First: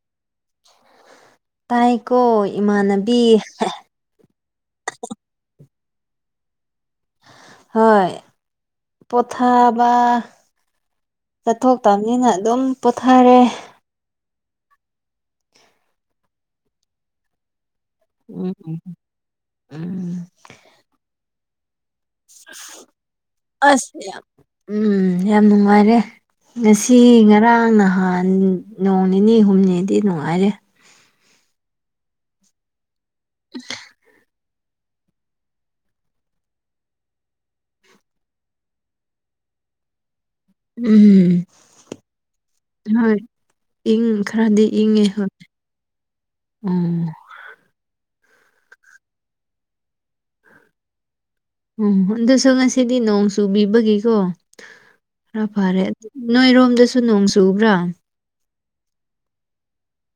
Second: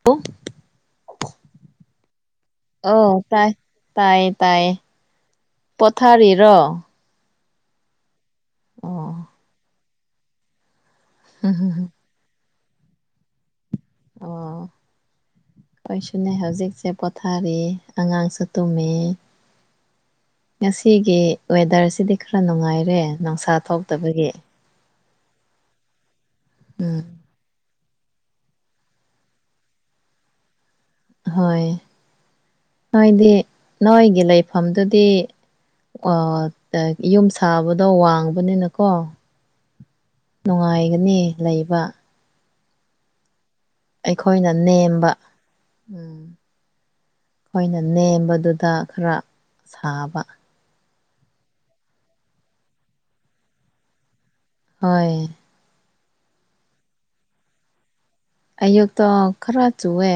[unintelligible] ꯇꯥꯏꯀꯣ ꯏꯃꯥꯟꯅꯕꯤ ꯑꯧ [unintelligible] ꯇꯥꯏ ꯇꯥꯏ ꯄꯣꯊꯔꯤꯔꯣ ꯍꯣꯏ ꯑꯣ ꯄꯣꯊꯥꯕꯥ ꯆꯠꯊꯣꯛ ꯇꯝꯅꯤꯅ ꯑꯗꯨꯝ ꯄꯣꯊꯔꯦ ꯑꯣ ꯑꯈꯣꯢꯁꯨꯅꯦ ꯍꯧꯖꯤꯛꯁꯦ ꯄꯣꯊꯥꯔꯤ ꯑꯉꯥꯡꯁꯨ ꯎꯝ ꯎꯝ ꯇꯨꯝꯃꯤ ꯎꯝ ꯉꯁꯤꯒꯤ ꯋꯦꯗꯔꯁ ꯁꯤꯗꯤ ꯈꯔ ꯅꯨꯡꯉꯥꯏꯔꯦ ꯅꯨꯡꯁꯥ ꯑꯁ ꯌꯥꯝ ꯊꯣꯛꯇꯕꯒꯤ ꯎꯝ ꯌꯥꯝ ꯅꯨꯡꯉꯥꯏꯔꯦ ꯉꯁꯤ ꯎꯝ ꯉꯔꯥꯡ ꯅꯍꯥꯟ ꯎꯝ ꯅꯣꯡ ꯅꯤꯅꯤ ꯍꯨꯝꯅꯤꯗꯤ ꯅꯨꯡꯉꯥꯏꯔꯦ ꯍꯣꯏ ꯅꯣꯏꯗꯤ ꯅꯣꯏꯒꯤ ꯂꯩꯐꯝꯗꯨꯗꯤ [unintelligible] ꯌꯨꯝ ꯁꯥꯕꯗꯣ ꯋꯥꯡꯕꯅꯤꯅꯀꯣ ꯅꯨꯡꯉꯥꯏꯒꯅꯤ ꯎꯝ ꯂꯩꯕ ꯍꯣꯏ ꯏꯪ ꯑꯩꯈꯣꯏꯅ ꯈꯔꯗꯤ ꯏꯪꯉꯦ ꯅꯦꯝꯕ ꯍꯣꯏ ꯎꯝ [unintelligible] ꯑꯩꯈꯣꯏꯅ ꯅꯦꯝꯕꯗꯨꯗ ꯈꯔ ꯁꯥꯕ [unintelligible] ꯑꯗꯨꯁꯨ ꯉꯁꯤꯗꯤ ꯅꯣꯡ ꯆꯨꯕꯤꯕꯒꯤꯀꯣ ꯍꯣꯏ ꯈꯔ ꯐꯔꯦ ꯅꯣꯏꯔꯣꯝꯗꯁꯨ ꯅꯣꯡ ꯆꯨꯕ꯭ꯔꯥ ꯑꯌꯨꯛꯇꯣ ꯈꯔ ꯆꯨꯋꯦ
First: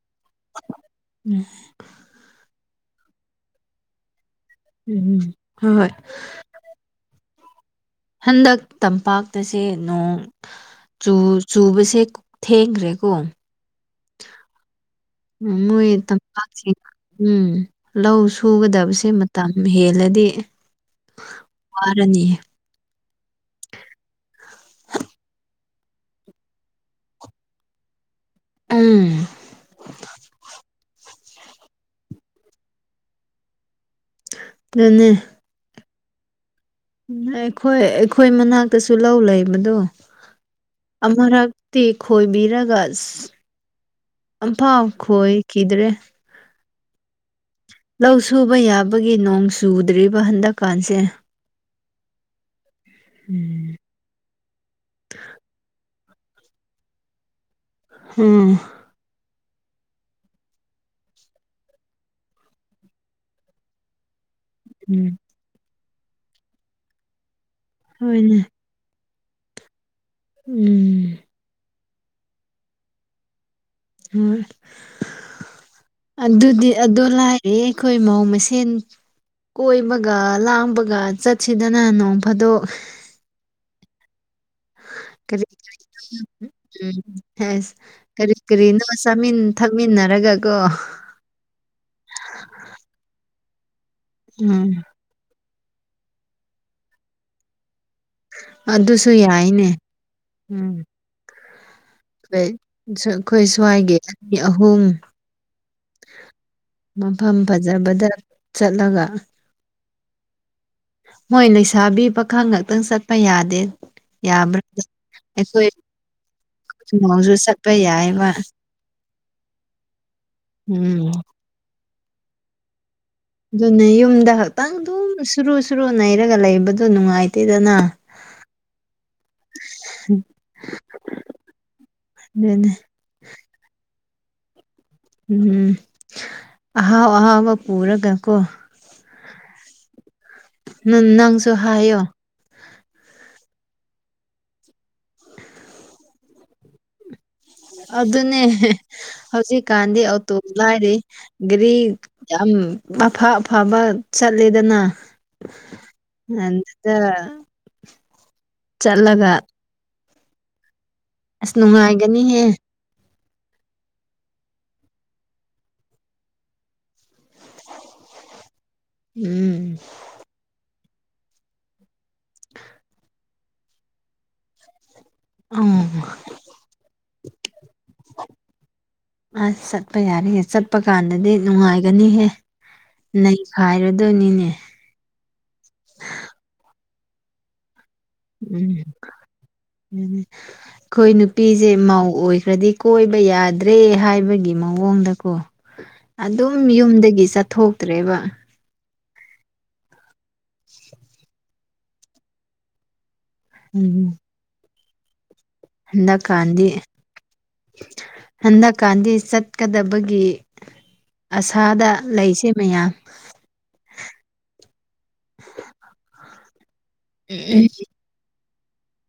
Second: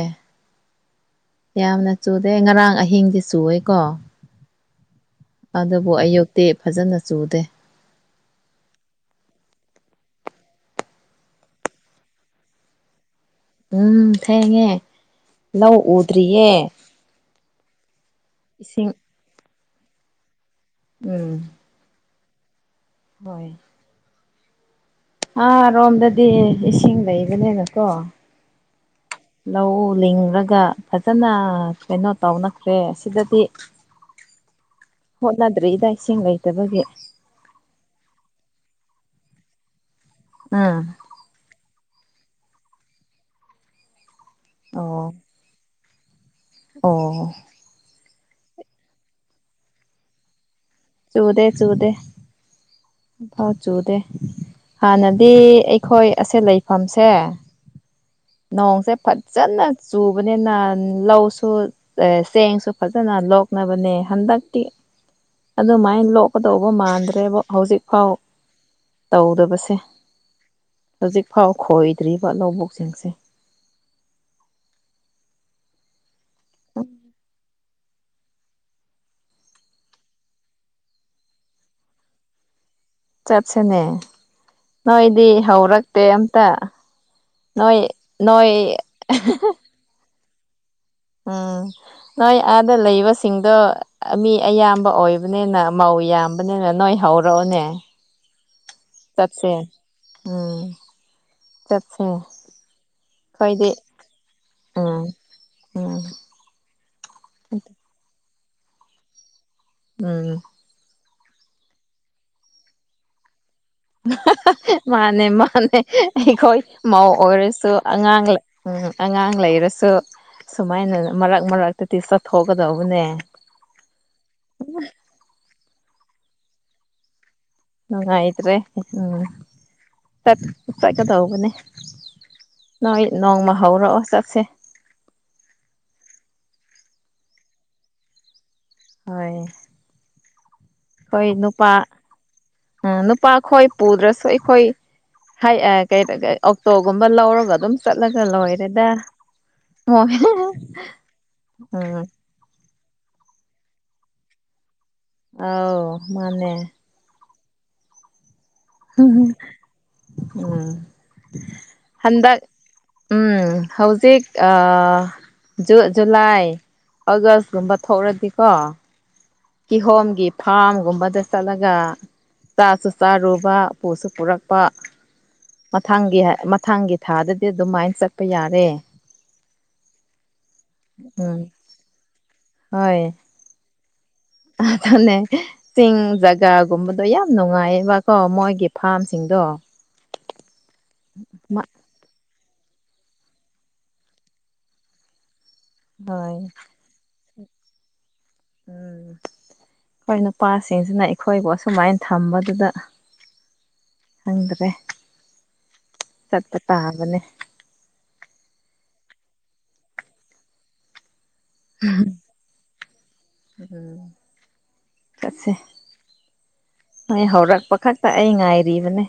ꯎꯝ ꯌꯥꯝꯅ ꯆꯨꯗꯦ ꯉꯔꯥꯡ ꯑꯍꯤꯡꯗꯤ ꯆꯨꯋꯦꯀꯣ ꯎꯝ ꯍꯣꯏ ꯍꯣꯏ ꯑꯗꯨꯕꯨ ꯑꯌꯨꯛꯇꯤ ꯐꯖꯅ ꯆꯨꯗꯦ ꯍꯟꯗꯛ ꯇꯝꯄꯥꯛꯇꯁꯦ ꯅꯣꯡ ꯆꯨ ꯆꯨꯕꯁꯦ ꯊꯦꯡꯈ꯭ꯔꯦꯀꯣ ꯎꯝ ꯊꯦꯡꯉꯦ ꯂꯧ ꯅꯣꯏ ꯎꯗ꯭ꯔꯤꯌꯦ ꯇꯝꯄꯥꯛꯁꯤꯡ ꯎꯝ ꯂꯧ ꯏꯁꯤꯡ ꯁꯨꯒꯗꯕꯁꯦ ꯃꯇꯝ ꯍꯦꯜꯂꯗꯤ ꯎꯝ ꯋꯥꯔꯅꯤ ꯍꯣꯏ ꯑꯥ ꯔꯣꯝꯗꯗꯤ ꯏꯁꯤꯡ ꯂꯩꯕꯅꯦꯅꯀꯣ ꯎꯝ ꯂꯧ ꯂꯤꯡꯔꯒ ꯐꯠ ꯖꯅꯥ ꯀꯩꯅꯣ ꯇꯧꯅꯈ꯭ꯔꯦ ꯑꯁꯤꯗꯗꯤ ꯗꯨꯅꯦ ꯍꯣꯠꯅꯗ꯭ꯔꯤꯗ ꯏꯁꯤꯡ ꯂꯩꯇꯕꯒꯤ ꯎꯝ ꯑꯩꯈꯣꯏ ꯑꯩꯈꯣꯏ ꯃꯅꯥꯛꯇꯁꯨ ꯂꯧ ꯂꯩꯕꯗꯣ ꯎꯝ ꯑꯃꯨꯔꯛꯇꯤ ꯈꯣꯏꯕꯤꯔꯒ ꯑꯁ ꯑꯝꯐꯥꯎ ꯑꯣ ꯈꯣꯏ ꯈꯤꯗ꯭ꯔꯦ ꯑꯣ ꯂꯧ ꯁꯨꯕ ꯌꯥꯕꯒꯤ ꯅꯣꯡ ꯆꯨꯗ꯭ꯔꯤꯕ ꯍꯟꯗꯛ ꯆꯨꯗꯦ ꯆꯨꯗꯦ ꯑꯐꯥꯎ ꯎꯝ ꯆꯨꯗꯦ ꯍꯥꯟꯅꯗꯤ ꯑꯩꯈꯣꯏ ꯑꯁꯦ ꯂꯩꯐꯝꯁꯦ ꯎꯝ ꯅꯣꯡꯁꯦ ꯐꯠ ꯆꯅꯥ ꯆꯨꯕꯅꯤꯅ ꯂꯧꯁꯨ ꯆꯦ ꯆꯦꯡꯁꯨ ꯐꯖꯅ ꯂꯣꯛꯅꯕꯅꯦ ꯍꯟꯗꯛ ꯎꯝ ꯑꯗꯨꯃꯥꯏꯟ ꯂꯣꯛꯀꯗꯧꯕ ꯃꯥꯟꯗ꯭ꯔꯦꯕꯣ ꯍꯧꯖꯤꯛꯐꯥꯎ ꯍꯣꯏꯅꯦ ꯇꯧꯗꯕꯁꯦ ꯎꯝ ꯍꯧꯖꯤꯛꯐꯥꯎ ꯈꯣꯏꯗ꯭ꯔꯤꯕ ꯂꯧꯕꯨꯛꯁꯤꯡꯁꯦ ꯍꯝ ꯑꯗꯨꯗꯤ ꯑꯗꯨ ꯂꯥꯏꯔꯤ ꯈꯣꯏ ꯃꯧ ꯃꯁꯦꯟ ꯀꯣꯏꯕꯒ ꯂꯥꯡꯕꯒ ꯆꯠꯁꯤꯗꯅ ꯅꯣꯡ ꯐꯥꯗꯣꯛ ꯆꯠꯁꯦꯅꯦ ꯀꯔꯤ ꯑꯝꯇ [unintelligible] ꯍꯦꯁ ꯅꯣꯏ ꯀꯔꯤ ꯅꯣꯏ ꯀꯔꯤꯅꯣ ꯆꯥꯃꯤꯟ ꯊꯛ ꯃꯤꯟꯅꯔꯒꯒꯣ ꯎꯝ ꯅꯣꯏ ꯑꯥꯗ ꯂꯩꯕꯁꯤꯡꯗꯣ ꯃꯤ ꯎꯝ ꯑꯌꯥꯝꯕ ꯑꯣꯏ ꯗꯨꯅꯦꯅ ꯃꯧ ꯌꯥꯝꯕꯅꯤꯅ ꯅꯣꯏ ꯍꯧꯔꯛꯑꯣꯅꯦ ꯑꯗꯨꯁꯨ ꯆꯠꯁꯦ ꯌꯥꯏꯅꯦ ꯎꯝ ꯆꯠꯁꯦ ꯕꯦ ꯁ ꯑꯩꯈꯣꯏ ꯑꯩꯈꯣꯏꯗꯤ ꯁ꯭ꯋꯥꯏꯒꯤ ꯑꯅꯤ ꯑꯍꯨꯝ ꯎꯝ ꯎꯝ ꯃꯐꯝ ꯐꯖꯕꯗ ꯆꯠꯂꯒ ꯎꯝ ꯃꯣꯏ ꯂꯩꯁꯥꯕꯤ ꯄꯥꯈꯪ ꯉꯛꯇꯪ ꯆꯠꯄ ꯌꯥꯗꯦ ꯌꯥꯕ꯭ꯔꯥ ꯃꯥꯅꯦ ꯑꯩꯈꯣꯏ ꯃꯥꯅꯦ ꯑꯩꯈꯣꯏ ꯃꯧ ꯃꯧꯁꯨ ꯑꯣꯏꯔꯁꯨ ꯆꯠꯄ ꯑꯉꯥꯡ ꯌꯥꯏꯕ ꯂꯩ ꯎꯝ ꯑꯉꯥꯡ ꯂꯩꯔꯁꯨ ꯁꯨꯃꯥꯏꯅ ꯎꯝ ꯃꯔꯛ ꯃꯔꯛꯇꯗꯤ ꯆꯠꯊꯣꯛꯀꯗꯧꯕꯅꯦ ꯑꯗꯨꯅꯦ ꯌꯨꯝꯗ ꯈꯛꯇꯪ ꯗꯨꯝ ꯁꯨꯔꯨ ꯁꯨꯔꯨ ꯅꯩꯔꯒ ꯂꯩꯕꯗꯣ ꯅꯨꯡꯉꯥꯏ ꯅꯨꯡꯉꯥꯏꯇ꯭ꯔꯦ ꯎꯝ ꯆꯠ ꯆꯠꯀꯗꯧꯕꯅꯦ ꯅꯦ ꯅꯦ ꯅꯣꯏ ꯅꯣꯡꯃ ꯍꯧꯔꯛꯑꯣ ꯆꯠꯁꯦ ꯎꯝ ꯑꯍꯥꯎ ꯑꯍꯥꯎꯕ ꯄꯨꯔꯒ ꯀꯣ ꯍꯣꯏ ꯅꯪ ꯈꯣꯏ ꯅꯪꯁꯨ ꯅꯨꯄꯥ ꯍꯥꯏꯌꯣ ꯎꯝ ꯅꯨꯄꯥꯈꯣꯏ ꯄꯨꯗ꯭ꯔꯁꯨ ꯑꯩꯈꯣꯏ ꯍꯥꯏ ꯑꯥ ꯀꯩꯅꯣ ꯀ ꯑꯣꯛꯇꯣꯒꯨꯝꯕ ꯂꯧꯔ ꯑꯗꯨꯅꯦ ꯍꯦ ꯍꯧꯖꯤꯛꯀꯥꯟꯗꯤ ꯍꯣꯏ ꯑꯣꯇꯣꯕꯨ ꯂꯥꯏꯔꯤ ꯒꯥꯔꯤ ꯎꯝ ꯌꯥꯝ ꯑꯐꯥ ꯑꯐꯥꯕ ꯆꯠꯂꯦꯗꯅ ꯑꯧ ꯃꯥꯅꯦ [unintelligible] ꯆꯠꯂꯒ ꯎꯝ ꯑꯁ ꯍꯟꯗꯛ ꯅꯨꯡꯉꯥꯏꯒꯅꯤꯍꯦ ꯎꯝ ꯍꯧꯖꯤꯛ ꯑ ꯖꯨ ꯖꯨꯂꯥꯏ ꯑꯒꯥꯁ ꯀꯨꯝꯕ ꯊꯣꯛꯔꯗꯤꯀꯣ ꯎꯝ ꯀꯤꯍꯣꯝꯒꯤ ꯐꯥꯔꯝꯒꯨꯝꯕꯗ ꯆꯠꯂꯒ ꯆꯥꯁꯨ ꯆꯥꯔꯨꯕ ꯄꯨꯁꯨ ꯄꯨꯔꯛꯄ ꯑꯣ ꯃꯊꯥꯡꯒꯤ ꯃꯊꯥꯡꯒꯤ ꯊꯥꯗꯗꯤ ꯑꯗꯨꯃꯥꯏꯟ ꯆꯠꯄ ꯌꯥꯔꯦ ꯑꯁ ꯆꯠꯄ ꯌꯥꯔꯦꯍꯦ ꯆꯠꯄ ꯀꯥꯟꯗꯗꯤ ꯎꯝ ꯅꯨꯡꯉꯥꯏꯒꯅꯤꯍꯦ ꯅꯩ ꯈꯥꯢꯔꯗꯣꯏꯅꯤꯅꯦ ꯑꯊꯨꯅꯦ ꯆꯤꯡ ꯖꯒꯥꯒꯨꯝꯕꯗꯣ ꯌꯥꯝ ꯅꯨꯡꯉꯥꯏꯌꯦꯕ ꯎꯝ ꯎꯝ ꯑꯈꯣꯏ ꯅꯨꯄꯤꯖꯦ ꯃꯧ ꯑꯣꯏꯈ꯭ꯔꯗꯤ ꯀꯣꯏꯕ ꯌꯥꯗ꯭ꯔꯦ ꯍꯥꯏꯕꯒꯤ ꯃꯑꯣꯡꯗꯀꯣ ꯍꯣꯏ ꯑꯗꯨꯝ ꯌꯨꯝꯗꯒꯤ ꯆꯠꯊꯣꯛ ꯇꯔ꯭ꯦꯕꯥ ꯎꯝ ꯈꯣꯏ ꯅꯨꯄꯥꯁꯤꯡꯁꯤꯅ ꯑꯩꯈꯣꯏꯕꯨ ꯑꯁꯨꯃꯥꯏꯟ ꯊꯝꯕꯗꯨꯗ ꯎꯝ ꯈꯪꯗ꯭ꯔꯦ ꯍꯟꯗꯛ ꯆꯠꯄ ꯀꯥꯟꯗꯤ ꯇꯥꯕꯅꯦ ꯍꯟꯗꯛ ꯀꯥꯟꯗꯤ ꯆꯠꯀꯗꯕꯒꯤ ꯑꯁꯥꯗ ꯂꯩꯁꯦ ꯃꯌꯥꯝ ꯎꯝ ꯆꯠꯁꯦ ꯅꯣꯢ ꯍꯧꯔꯛꯄ ꯈꯛ ꯇ ꯑꯩ ꯉꯥꯏꯔꯤꯕꯅꯦ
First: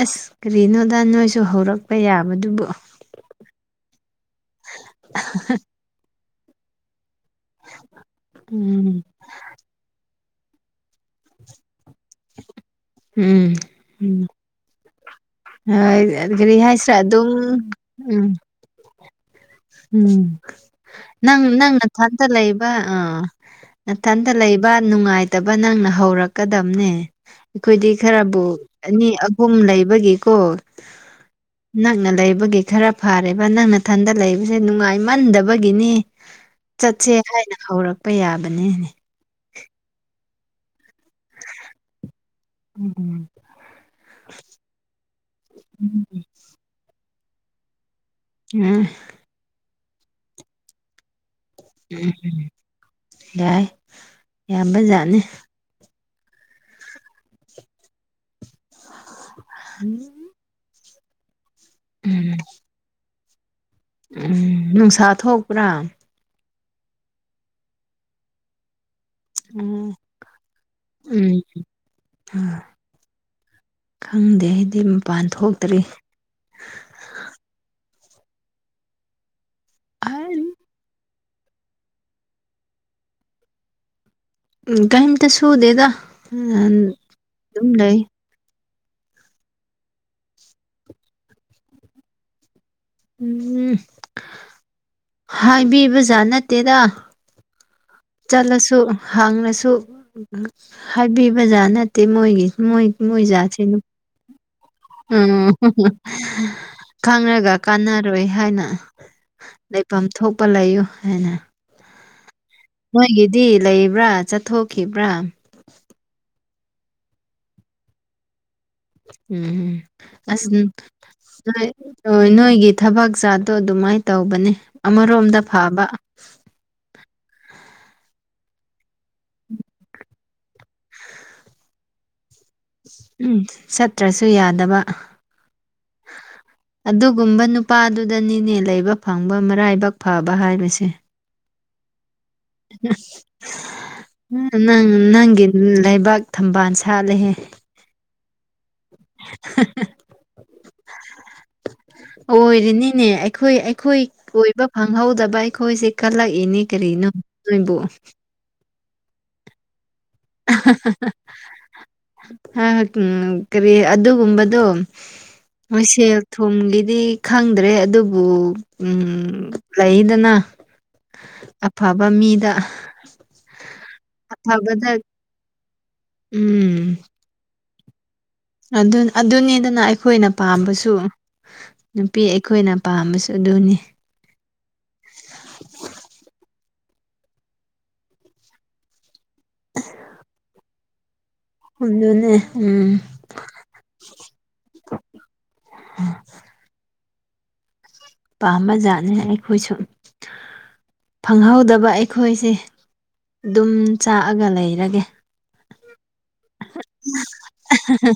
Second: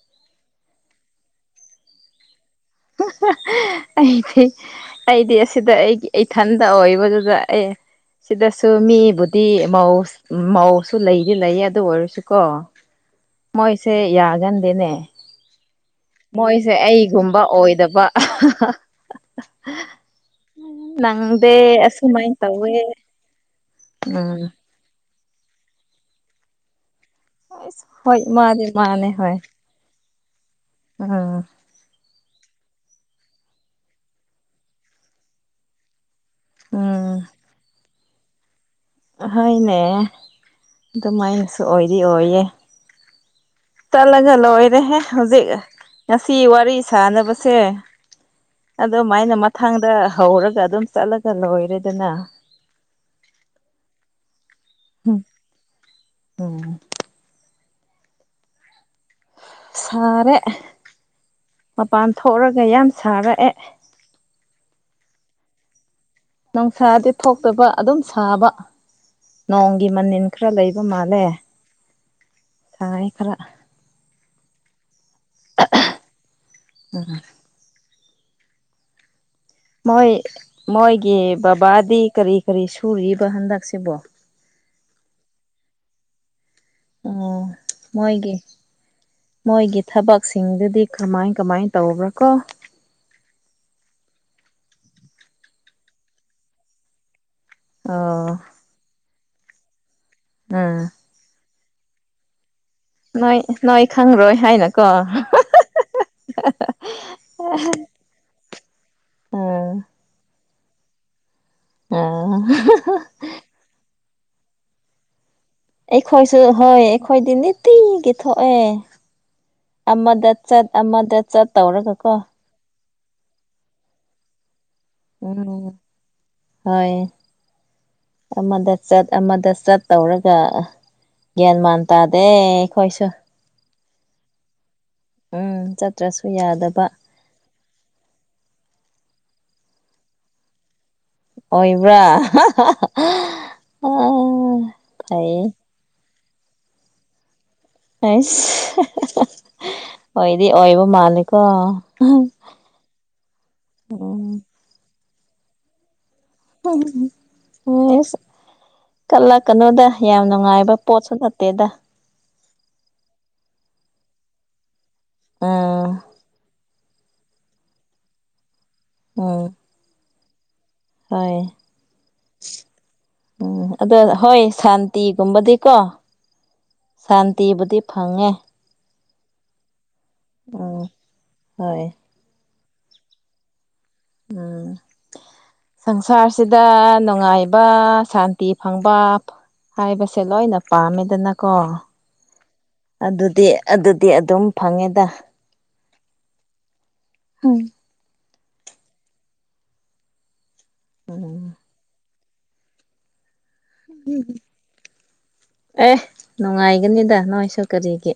ꯑꯁ ꯀꯔꯤꯅꯣꯗ ꯅꯣꯏꯁꯨ ꯍꯧꯔꯛꯄ ꯌꯥꯕꯗꯨꯕꯨ ꯑꯩꯗꯤ ꯑꯩꯗꯤ ꯑꯁꯤꯗ ꯑꯩꯒꯤ ꯏꯊꯟꯗ ꯑꯣꯏꯕꯗꯨꯗ ꯑꯦ ꯁꯤꯗꯁꯨ ꯎꯝ ꯃꯤꯕꯨꯗꯤ ꯃꯧꯁ ꯃꯧꯁꯨ ꯂꯩꯗꯤ ꯂꯩꯌꯦ ꯑꯗꯨ ꯑꯣꯏꯔꯁꯨ ꯀꯣ ꯎꯝ ꯃꯣꯏꯁꯦ ꯎꯝ ꯌꯥꯒꯟꯗꯦꯅꯦ ꯀꯔꯤ ꯃꯣꯏꯁꯦ ꯍꯥꯏꯁꯤꯔꯥ ꯑꯗꯨꯝ ꯑꯩꯒꯨꯝꯕ ꯑꯣꯏꯗꯕ ꯎꯝ ꯎꯝ ꯅꯪ ꯅꯪꯗꯦ ꯅꯪ ꯅꯊꯟꯇ ꯑꯁꯨꯃꯥꯏꯅ ꯂꯩꯕ ꯇꯧꯋꯦ ꯑꯥ ꯅꯊꯟꯇ ꯎꯝ ꯂꯩꯕ ꯅꯨꯡꯉꯥꯏꯇꯕ ꯅꯪꯅ ꯍꯧꯔꯛꯀꯗꯝꯅꯦ ꯑꯩꯈꯣꯏꯗꯤ ꯍꯣꯏ ꯈꯔꯕꯨ ꯃꯥꯗꯤ ꯑꯅꯤ ꯃꯥꯅꯦ ꯍꯣꯏ ꯑꯍꯨꯝ ꯂꯩꯕꯒꯤꯀꯣ ꯎꯝ ꯅꯛꯅ ꯂꯩꯕꯒꯤ ꯈꯔ ꯐꯥꯔꯦꯕ ꯅꯪ ꯅꯊꯟꯗ ꯂꯩꯕꯁꯦ ꯅꯨꯡꯉꯥꯏ ꯃꯟꯗꯕꯒꯤꯅꯤ ꯆꯠꯁꯦ ꯎꯝ ꯍꯥꯏꯅ ꯍꯧꯔꯛꯄ ꯌꯥꯕꯅꯦꯅꯦ ꯑꯍꯣꯏꯅꯦ ꯑꯗꯨꯃꯥꯏꯅꯁꯨ ꯑꯣꯏꯗꯤ ꯑꯣꯏꯌꯦ [inaudible] ꯇꯠꯂꯒ ꯂꯣꯏꯔꯦꯍꯦ ꯍꯧꯖꯤꯛ ꯉꯁꯤ ꯋꯥꯔꯤ ꯁꯥꯟꯅꯕꯁꯦ ꯎꯝ ꯑꯗꯨ ꯃꯥꯏꯅ ꯃꯊꯪꯗ ꯍꯧꯔꯒ ꯑꯗꯨꯝ ꯆꯠꯂ ꯎꯝ ꯌꯥꯏ ꯌꯥꯝꯕ ꯖꯥꯠꯅꯤ ꯑꯣ ꯁꯥꯔꯦ ꯃꯄꯥꯟ ꯎꯝ ꯊꯣꯛꯔꯒ ꯌꯥꯝ ꯁꯥꯔꯛꯑꯦ ꯎꯝ ꯅꯨꯡꯁꯥ ꯊꯣꯛꯄ꯭ꯔꯥ ꯅꯣꯡꯁꯥꯗꯤ ꯊꯣꯛꯇꯕ ꯑꯗꯨꯝ ꯁꯥꯕ ꯅꯣꯡꯒꯤ ꯎꯝ ꯃꯅꯤꯟ ꯈꯔ ꯂꯩꯕ ꯃꯥꯜꯂꯦ ꯍꯥ ꯁꯥꯏ ꯈꯔ ꯈꯪꯗꯦ ꯑꯩꯗꯤ ꯃꯄꯥꯟ ꯊꯣꯛꯇ꯭ꯔꯤ ꯎꯝ ꯃꯣꯏ ꯃꯣꯏꯒꯤ ꯕꯞ ꯕꯥꯗꯤ ꯀꯔꯤ ꯀꯔꯤ ꯁꯨꯔꯤꯕ ꯍꯟꯗꯛꯁꯤꯕꯣ ꯎꯝ ꯀꯩꯝꯇ ꯁꯨꯗꯦꯗ ꯅꯍꯟ ꯑꯣ ꯃꯣꯏꯒꯤ ꯃꯣꯏꯒꯤ ꯊꯕꯛꯁꯤꯡꯗꯨꯗꯤ ꯀꯃꯥꯏ ꯀꯃꯥꯏ ꯇꯧꯕ꯭ꯔꯥ ꯀꯣ ꯎꯝ ꯍꯥꯏꯕꯤꯕꯖꯥꯠ ꯅꯠꯇꯦꯗ ꯑꯣ ꯆꯠꯂꯁꯨ ꯍꯡꯔꯁꯨ ꯎꯝ ꯍꯥꯏꯕꯤꯕꯖꯥꯠ ꯅꯠꯇꯦ ꯃꯣꯏꯒꯤ ꯃꯣꯏ ꯅꯣꯏ ꯅꯣꯏ ꯃꯣꯏꯖꯥꯠꯁꯦꯅꯨꯞ ꯈꯪꯔꯣꯏ ꯍꯥꯏꯅꯀꯣ ꯈꯪꯔꯒ ꯀꯥꯟꯅꯔꯣꯏ ꯍꯥꯏꯅ ꯎꯝ ꯂꯩꯐꯝ ꯊꯣꯛꯄ ꯂꯩꯌꯨ ꯍꯥꯏꯅ ꯑꯣ ꯃꯣꯏꯒꯤꯗꯤ ꯂꯩꯕ꯭ꯔꯥ ꯆꯠꯊꯣꯛꯈꯤꯕ꯭ꯔꯥ ꯑꯩꯈꯣꯏꯁꯨ ꯍꯣꯏ ꯑꯩꯈꯣꯏꯗꯤ ꯅꯤꯇꯤꯒꯤ ꯊꯣꯛꯑꯦ ꯎꯝ ꯑꯃꯗ ꯑꯁ ꯆꯠ ꯑꯃꯗ ꯆꯠ ꯅꯣꯏ ꯇꯧꯔꯒꯀꯣ ꯑꯥ ꯅꯣꯏꯒꯤ ꯊꯕꯛ ꯆꯥꯠꯗꯣ ꯑꯗꯨꯃꯥꯏ ꯇꯧꯕꯅꯦ ꯑꯃꯔꯣꯝꯗ ꯐꯕ [unintelligible] ꯍꯣꯏ ꯑꯃꯗ ꯆꯠ ꯑꯃꯗ ꯆꯠ ꯇꯧꯔꯒ ꯒ꯭ꯌꯥꯟꯃꯥꯟ ꯇꯥꯗꯦ ꯎꯝ ꯆꯠꯇ꯭ꯔꯁꯨ ꯌꯥꯗꯕ ꯎꯝ ꯆꯠꯇ꯭ꯔꯁꯨ ꯌꯥꯗꯕ ꯑꯗꯨꯒꯨꯝꯕ ꯅꯨꯄꯥꯗꯨꯗꯅꯤꯅꯦ ꯂꯩꯕ ꯐꯪꯕ ꯃꯔꯥꯏꯕꯛ ꯐꯕ ꯍꯥꯏꯕꯁꯦ ꯑꯣꯏꯕ꯭ꯔꯥ ꯅꯪ ꯅꯪꯒꯤ ꯐꯩ ꯂꯩꯕꯥꯛ ꯊꯝꯕꯥꯟ ꯁꯥꯠꯂꯦꯍꯦ ꯍꯩꯁ ꯍꯥ [unintelligible] ꯃꯥꯜꯂꯦꯀꯣ ꯑꯣꯏꯔꯤꯅꯤꯅꯦ ꯑꯩꯈꯣꯏ ꯑꯩꯈꯣꯏ ꯎꯝ ꯀꯣꯏ ꯐꯪꯍꯧꯗꯕ ꯑꯩꯈꯣꯏꯖꯦ ꯈꯜꯂꯛꯏꯅꯤ ꯀꯔꯤꯅꯣ ꯅꯣꯏꯕꯨ ꯑꯁ ꯀꯜꯂꯛꯀꯅꯣꯗ ꯌꯥꯝ ꯅꯨꯡꯉꯥꯏꯕ ꯄꯣꯠꯁꯨ ꯅꯠꯇꯦꯗ ꯍꯥ ꯎꯝ ꯀꯔꯤ ꯑꯗꯨꯒꯨꯝꯕꯗꯣ ꯎꯝ ꯃꯁꯦꯜ ꯊꯨꯝꯒꯤꯗꯤ ꯈꯪꯗ꯭ꯔꯦ ꯑꯗꯨꯕꯨ ꯎꯝ ꯂꯩꯏꯗꯅ ꯍꯣꯏ ꯎꯝ ꯑꯗꯣ ꯍꯣꯏ ꯑꯐꯕꯗ ꯁꯥꯟꯇꯤ ꯇꯨꯝꯕꯗꯤ ꯀꯣ ꯎꯝ ꯁꯥꯟꯇꯤꯕꯨꯗꯤ ꯐꯪꯉꯦ ꯑꯗꯨꯟ ꯑꯗꯨꯅꯤꯗꯅ ꯑꯩꯈꯣꯏꯅ ꯎꯝ ꯄꯥꯝꯕꯁꯨ ꯍꯣꯏ ꯅꯨꯄꯤ ꯑꯩꯈꯣꯏꯅ ꯄꯥꯝꯕꯁꯨ ꯑꯗꯨꯅꯤ ꯎꯝ ꯁꯪꯁꯥꯔꯁꯤꯗ ꯅꯨꯡꯉꯥꯏꯕ ꯁꯥꯟꯇꯤ ꯐꯪꯕ ꯍꯥꯏꯕꯁꯦ ꯂꯣꯏꯅ ꯄꯥꯝꯃꯦꯗꯅꯀꯣ ꯑꯗꯨꯅꯦ ꯎꯝ ꯑꯗꯨꯗꯤ ꯑꯗꯨꯗꯤ ꯑꯗꯨꯝ ꯐꯪꯉꯦꯗ [inaudible] ꯍꯝ ꯄꯥꯝꯕ ꯖꯥꯠꯅꯦ ꯑꯩꯈꯣꯏꯁꯨ ꯎꯝ ꯐꯪꯍꯧꯗꯕ ꯑꯩ ꯈꯣꯏꯁꯦ ꯑꯗꯨꯝ ꯆꯥꯛꯑꯒ ꯂꯩꯔꯒꯦ ꯑꯦ ꯅꯨꯡꯉꯥꯏꯒꯅꯤꯗ ꯅꯣꯏꯁꯨ ꯀꯔꯤꯒꯤ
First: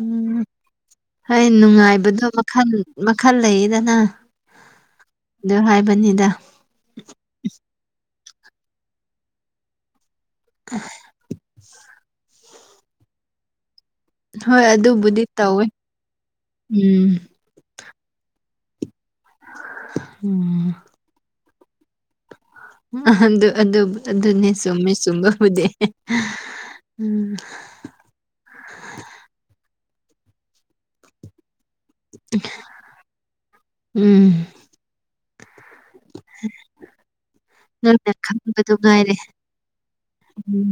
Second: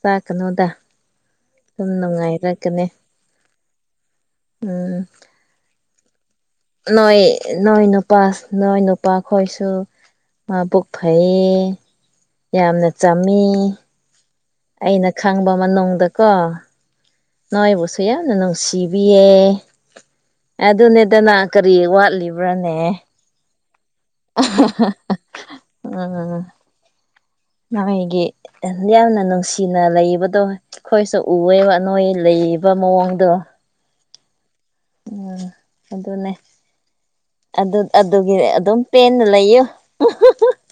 ꯆꯥꯛꯀꯅꯣꯗ ꯑꯩ ꯑꯗꯨꯝ ꯅꯨꯡꯉꯥꯏꯕꯗꯣ ꯃꯈꯜ ꯅꯨꯡꯉꯥꯏꯔꯛꯀꯅꯤ ꯃꯈꯜ ꯂꯩꯌꯦꯗꯅ ꯎꯝ ꯅꯪ ꯍꯥꯏꯕꯅꯤꯗ ꯅꯣꯏ ꯅꯣꯏ ꯅꯨꯄꯥꯁꯨ ꯅꯣꯏ ꯅꯨꯄꯥ ꯈꯣꯏꯁꯨ ꯃꯥꯕꯨꯛ ꯐꯩ ꯐꯩꯌꯦ ꯌꯥꯝꯅ ꯆꯝꯃꯤ ꯍꯣꯏ ꯑꯩꯅ ꯑꯗꯨꯕꯨꯗꯤ ꯈꯪꯕ ꯇꯧꯋꯦ ꯃꯅꯨꯡꯗꯀꯣ ꯎꯝ ꯅꯣꯏꯕꯨꯁꯨ ꯌꯥꯝꯅ ꯅꯨꯡꯁꯤꯕꯤꯌꯦ ꯎꯝ ꯑꯗꯨꯅꯦꯠ ꯗꯥꯅ ꯀꯔꯤ ꯋꯥꯠꯂꯤꯕ꯭ꯔꯥꯅꯦ ꯑꯍꯟꯗꯨ ꯑꯗꯨ ꯑꯗꯨꯕꯨ ꯑꯗꯨꯅꯦ ꯆꯨꯝꯃꯦ ꯆꯨꯝꯕꯕꯨꯗꯤ ꯎꯝ ꯎꯝ ꯅꯣꯏꯒꯤ ꯌꯥꯝꯅ ꯅꯨꯡꯁꯤꯅ ꯂꯩꯕꯗꯣ ꯑꯩꯈꯣꯏꯁꯨ ꯎꯑꯦꯕ ꯅꯣꯏ ꯂꯩꯔꯤꯕ ꯃꯑꯣꯡꯗꯣ ꯎꯝ ꯎꯝ ꯑꯗꯨꯅꯦ ꯑꯗꯨ ꯅꯪꯅ ꯑꯗꯨꯒꯤ ꯈꯪꯕꯗꯨ ꯑꯗꯨꯝ ꯉꯥꯏꯔꯦ ꯄꯦꯟꯅ ꯂꯩꯌꯨ ꯎꯝ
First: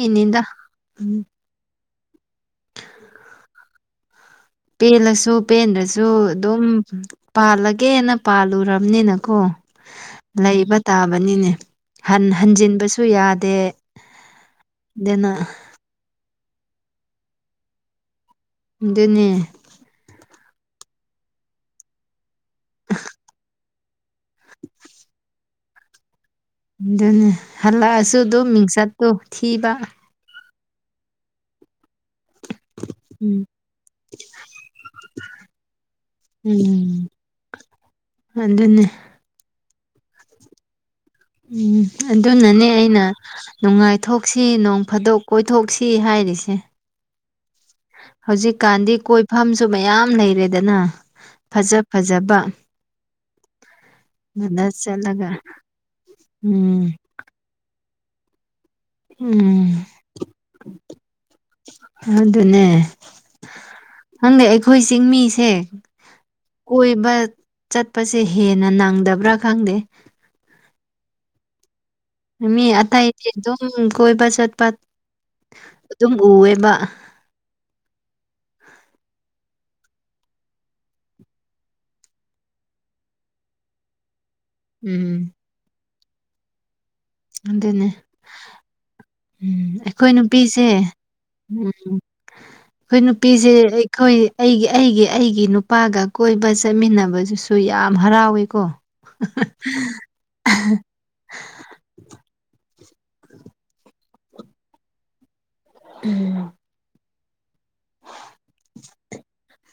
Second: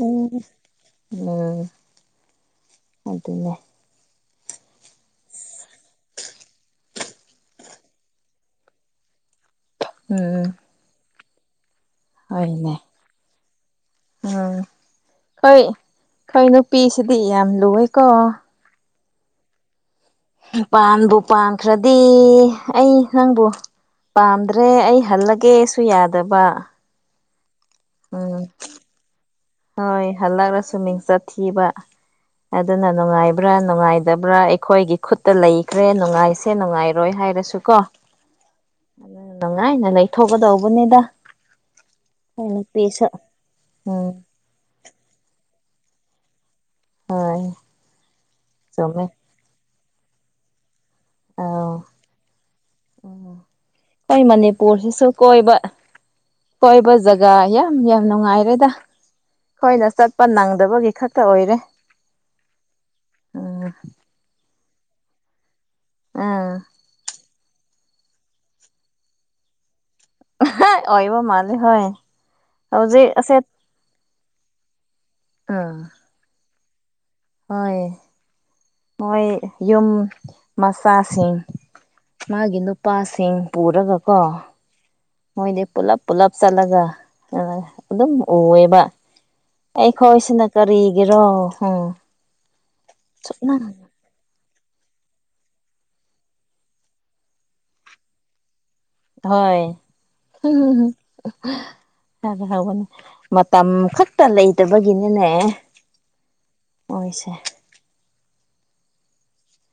ꯎꯝ ꯎꯝ ꯑꯗꯨꯅꯦ ꯄꯦꯜꯂꯁꯨ ꯄꯦꯟꯗ꯭ꯔꯁꯨ ꯑꯗꯨꯝ ꯄꯥꯜꯂꯒꯦꯅ ꯄꯥꯜꯂꯨꯔꯕꯅꯤꯅꯀꯣ ꯎꯝ ꯂꯩꯕ ꯇꯥꯕꯅꯤꯅꯦ ꯍꯟ ꯍꯣꯏꯅꯦ ꯍꯟꯖꯤꯟꯕꯁꯨ ꯌꯥꯗꯦ ꯎꯝ ꯑꯗꯨꯅ ꯈꯣꯏ ꯈꯣꯏ ꯅꯨꯄꯤꯁꯤꯗꯤ ꯌꯥꯝ ꯂꯨꯋꯦꯀꯣ ꯑꯗꯨꯅꯦ ꯄꯥꯟꯕꯨ ꯄꯥꯟꯈ꯭ꯔꯗꯤ ꯑꯩ ꯅꯪꯕꯨ ꯄꯥꯝꯗ꯭ꯔꯦ ꯑꯩ ꯍꯜꯂꯒꯦꯁꯨ ꯌꯥꯗꯕ ꯑꯗꯨꯅꯦ ꯍꯜꯂꯛꯑꯁꯨ ꯑꯗꯨꯝ ꯃꯤꯡꯆꯠꯇꯨ ꯊꯤꯕ ꯍꯜꯂꯛꯔꯁꯨ ꯃꯤꯡꯆꯠ ꯊꯤꯕ ꯑꯗꯨꯅ ꯎꯝ ꯅꯨꯡꯉꯥꯏꯕ꯭ꯔꯥ ꯅꯨꯡꯉꯥꯏꯇꯕ꯭ꯔꯥ ꯑꯩꯈꯣꯏꯒꯤ ꯈꯨꯠꯇ ꯂꯩꯈ꯭ꯔꯦ ꯅꯨꯡꯉꯥꯏꯁꯦ ꯅꯨꯡꯉꯥꯏꯔꯣꯏ ꯍꯥꯏꯔꯁꯨ ꯀꯣ ꯑꯗꯨꯟꯅꯦ ꯅꯨꯡꯉꯥꯏꯅ ꯂꯩꯊꯣꯛꯀꯗꯧꯕꯅꯤꯗ ꯎꯝ ꯑꯩꯈꯣꯏ ꯑꯗꯨꯅꯅꯦ ꯑꯩꯅ ꯅꯨꯄꯤꯁꯨ ꯎꯝ ꯅꯨꯡꯉꯥꯏꯊꯣꯛꯁꯦ ꯁꯤ ꯅꯣꯡ ꯐꯥꯗꯣꯛ ꯀꯣꯏꯊꯣꯛꯁꯤ ꯍꯥꯏꯔꯤꯁꯦ ꯍꯣꯏ ꯍꯧꯖꯤꯛꯀꯥꯟꯗꯤ ꯆꯨꯝꯃꯦ ꯀꯣꯏꯐꯝꯁꯨ ꯃꯌꯥꯝ ꯂꯩꯔꯦꯗꯅ ꯐꯖ ꯐꯖꯕ ꯀꯣꯏ ꯑꯗꯨꯗ ꯃꯅꯤꯄꯨꯔꯁꯤꯁꯨ ꯆꯠꯂꯒ ꯀꯣꯏꯕ ꯎꯝ ꯀꯣꯏꯕ ꯖꯒ ꯒ ꯌꯥꯝ ꯌꯥꯝ ꯅꯨꯡꯉꯥꯏꯔꯦꯗ ꯎꯝ ꯑꯩꯈꯣꯏꯅ ꯆꯠꯄ ꯅꯪꯗꯕꯒꯤ ꯈꯛꯇ ꯑꯣꯏꯔꯦ ꯑꯗꯨꯅꯦ ꯎꯝ ꯈꯪꯗꯦ ꯑꯩꯈꯣꯏ ꯆꯤꯡꯃꯤꯁꯦ ꯎꯝ ꯀꯣꯏꯕ ꯆꯠꯄꯁꯦ ꯍꯦꯟꯅ ꯅꯪꯗꯕ꯭ꯔꯥ ꯈꯪꯗꯦ ꯑꯣꯏꯕ ꯃꯥꯜꯂꯦ ꯍꯣꯏ ꯃꯤ ꯍꯧꯖꯤꯛ ꯑꯇꯩꯗꯤ ꯑꯁꯦ ꯑꯗꯨꯝ ꯀꯣꯏꯕ ꯆꯠꯄ ꯎꯝ ꯑꯗꯨꯝ ꯎꯋꯦꯕ ꯍꯣꯏ ꯃꯣꯏ ꯌꯨꯝ ꯃꯆꯥꯥꯁꯤꯡ ꯃꯥꯒꯤ ꯅꯨꯄꯥꯁꯤꯡ ꯄꯨꯔꯒ ꯀꯣ ꯎꯝ ꯃꯣꯏꯗꯤ ꯄꯨꯜꯂꯞ ꯄꯨꯜꯂꯞ ꯆꯠꯂꯒ ꯑ ꯑꯗꯨꯅꯦ ꯑꯗꯨꯝ ꯎꯋꯦꯕ ꯎꯝ ꯑꯩꯈꯣꯏ ꯑꯩꯈꯣꯏꯁꯤꯅ ꯅꯨꯄꯤꯁꯦ ꯀꯔꯤꯒꯤꯔꯣ ꯎꯝ ꯍꯨꯡ ꯑꯩꯈꯣꯏ ꯅꯨꯄꯤꯖꯦ ꯑꯦꯛ ꯑꯩꯈꯣꯏ ꯑꯩꯒꯤ ꯑꯩꯒꯤ ꯑꯩꯒꯤ ꯅꯨꯄꯥꯒ ꯀꯣꯏꯕ ꯆꯠꯃꯤꯟꯅꯕꯗꯨꯁꯨ ꯌꯥꯝ ꯍꯔꯥꯎꯋꯦ ꯀꯣ ꯍꯣꯏ [unintelligible] ꯃꯇꯝ ꯈꯛꯇ ꯂꯩꯇꯕꯒꯤꯅꯤꯅꯦ [unintelligible] ꯍꯣꯏꯁꯦ [inaudible]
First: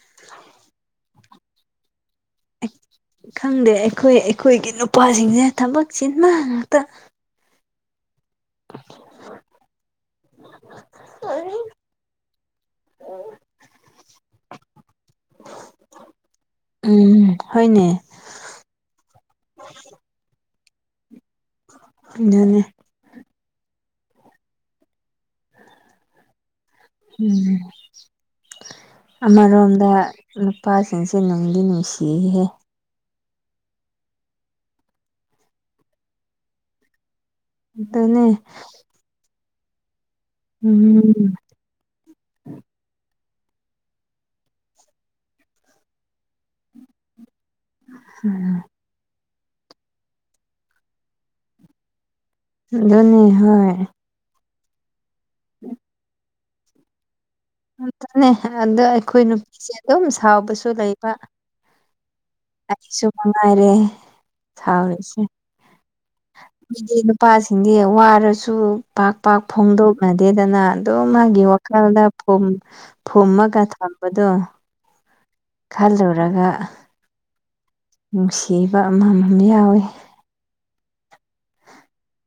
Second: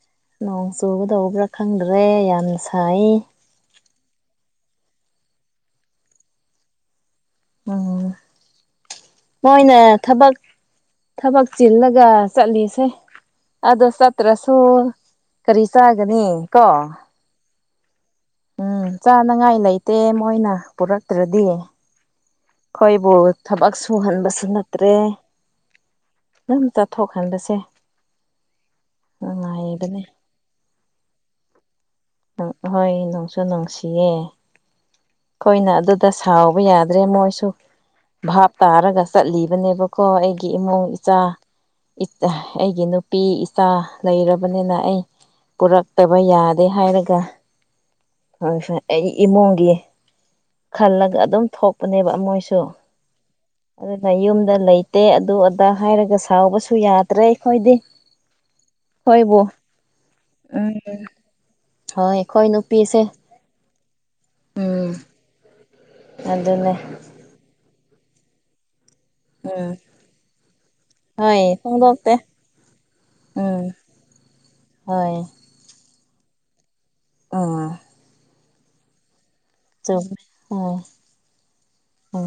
ꯅꯣꯡ ꯆꯨꯒꯗꯧꯕ꯭ꯔꯥ ꯈꯪꯗ꯭ꯔꯦ ꯌꯥꯝ ꯁꯥꯏꯌꯦ ꯈꯪꯗꯦ ꯑꯩꯈꯣꯏ ꯑꯩꯈꯣꯏꯒꯤ ꯅꯨꯄꯥꯁꯤꯡꯁꯦ ꯊꯕꯛ ꯆꯤꯟꯕ ꯉꯥꯛꯇ ꯎꯝ ꯃꯣꯏꯅ ꯊꯕꯛ ꯊꯕꯛ ꯆꯤꯜꯂꯒ ꯆꯠꯂꯤꯁꯦ ꯑꯗꯣ ꯆꯠꯇ꯭ꯔꯁꯨ ꯀꯔꯤ ꯆꯥꯒꯅꯤ ꯀꯣ ꯎꯝ ꯍꯣꯏꯅꯦ ꯎꯝ ꯆꯥꯅꯉꯥꯏ ꯂꯩꯇꯦ ꯃꯣꯏꯅ ꯄꯨꯔꯛꯇ꯭ꯔꯗꯤ ꯑꯗꯨꯅꯦ ꯑꯩꯈꯣꯏꯕꯨ ꯊꯕꯛ ꯁꯨꯍꯟꯕꯁꯨ ꯅꯠꯇ꯭ꯔꯦ ꯅꯪ ꯆꯠꯊꯣꯛ ꯍꯟꯕꯁꯦ ꯎꯝ ꯑꯃꯔꯣꯝꯗ ꯅꯨꯡꯉꯥꯏꯕꯅꯦ ꯅꯨꯄꯥꯁꯤꯡꯁꯦ ꯅꯨꯡꯗꯤ ꯅꯨꯡꯁꯤꯍꯦ ꯑꯍꯣꯏ ꯅꯨꯡꯁꯨ ꯅꯨꯡꯁꯤꯌꯦ ꯑꯩꯈꯣꯏꯅ ꯑꯗꯨꯗ ꯁꯥꯎꯕ ꯌꯥꯗ꯭ꯔꯦ ꯃꯣꯏꯁꯨ ꯑꯗꯨꯅꯦ ꯚꯥꯞ ꯇꯥꯔꯒ ꯆꯠꯂꯤꯕꯅꯦꯕꯀꯣ ꯑꯩꯒꯤ ꯏꯃꯨꯡ ꯎꯝ ꯏꯆꯥ ꯑꯩꯒꯤ ꯅꯨꯄꯤ ꯏꯆꯥ ꯂꯩꯔꯕꯅꯤꯅ ꯑꯩ ꯄꯨꯔꯛꯇꯕ ꯌꯥꯗꯦ ꯍꯥꯏꯔꯒ ꯑꯩ ꯏꯃꯨꯡꯒꯤ ꯈꯜꯂꯒ ꯑꯗꯨꯝ ꯊꯣꯛꯄꯅꯦꯕ ꯃꯣꯏꯁꯨ ꯑꯗꯨꯅꯤ ꯍꯣꯏ ꯅꯌꯨꯝꯗ ꯂꯩꯇꯦ ꯑꯗꯨ ꯑꯗꯥ ꯍꯥꯏꯔꯒ ꯁꯥꯎꯕꯁꯨ ꯌꯥꯗ꯭ꯔꯦ ꯑꯩꯈꯣꯏꯗꯤ ꯉꯝꯇꯅꯦ ꯑꯗ ꯑꯩꯈꯣꯏ ꯑꯩꯈꯣꯏꯕꯨ ꯅꯨꯄꯤꯁꯦ ꯑꯗꯨꯝ ꯁꯥꯎꯕꯁꯨ ꯎꯝ ꯂꯩꯕ ꯍꯣꯏ ꯑꯩꯈꯣꯏ ꯅꯨꯄꯤꯁꯦ ꯑꯩꯁꯨ ꯃꯉꯥꯏꯔꯦ ꯎꯝ ꯁꯥꯎꯔꯤꯁꯦ ꯑꯗꯨꯅꯦ ꯃꯤꯒꯤ ꯅꯨꯄꯥꯁꯤꯡꯗꯤ ꯋꯥꯔꯁꯨ ꯄꯥꯛ ꯄꯥꯛ ꯎꯝ ꯐꯣꯡꯗꯣꯛꯅꯗꯦꯗꯅ ꯑꯗꯨꯝ ꯍꯣꯏ ꯃꯥꯒꯤ ꯋꯥꯈꯜꯗ ꯐꯣꯡꯗꯣꯛꯇꯦ ꯐꯨꯝ ꯐꯨꯝꯃꯒ ꯎꯝ ꯊꯝꯕꯗꯣ ꯍꯣꯏ ꯈꯜꯂꯨꯔꯒ ꯎꯝ ꯅꯨꯡꯁꯤꯕ ꯑꯃꯃꯝ ꯌꯥꯎ [unintelligible] ꯎꯝ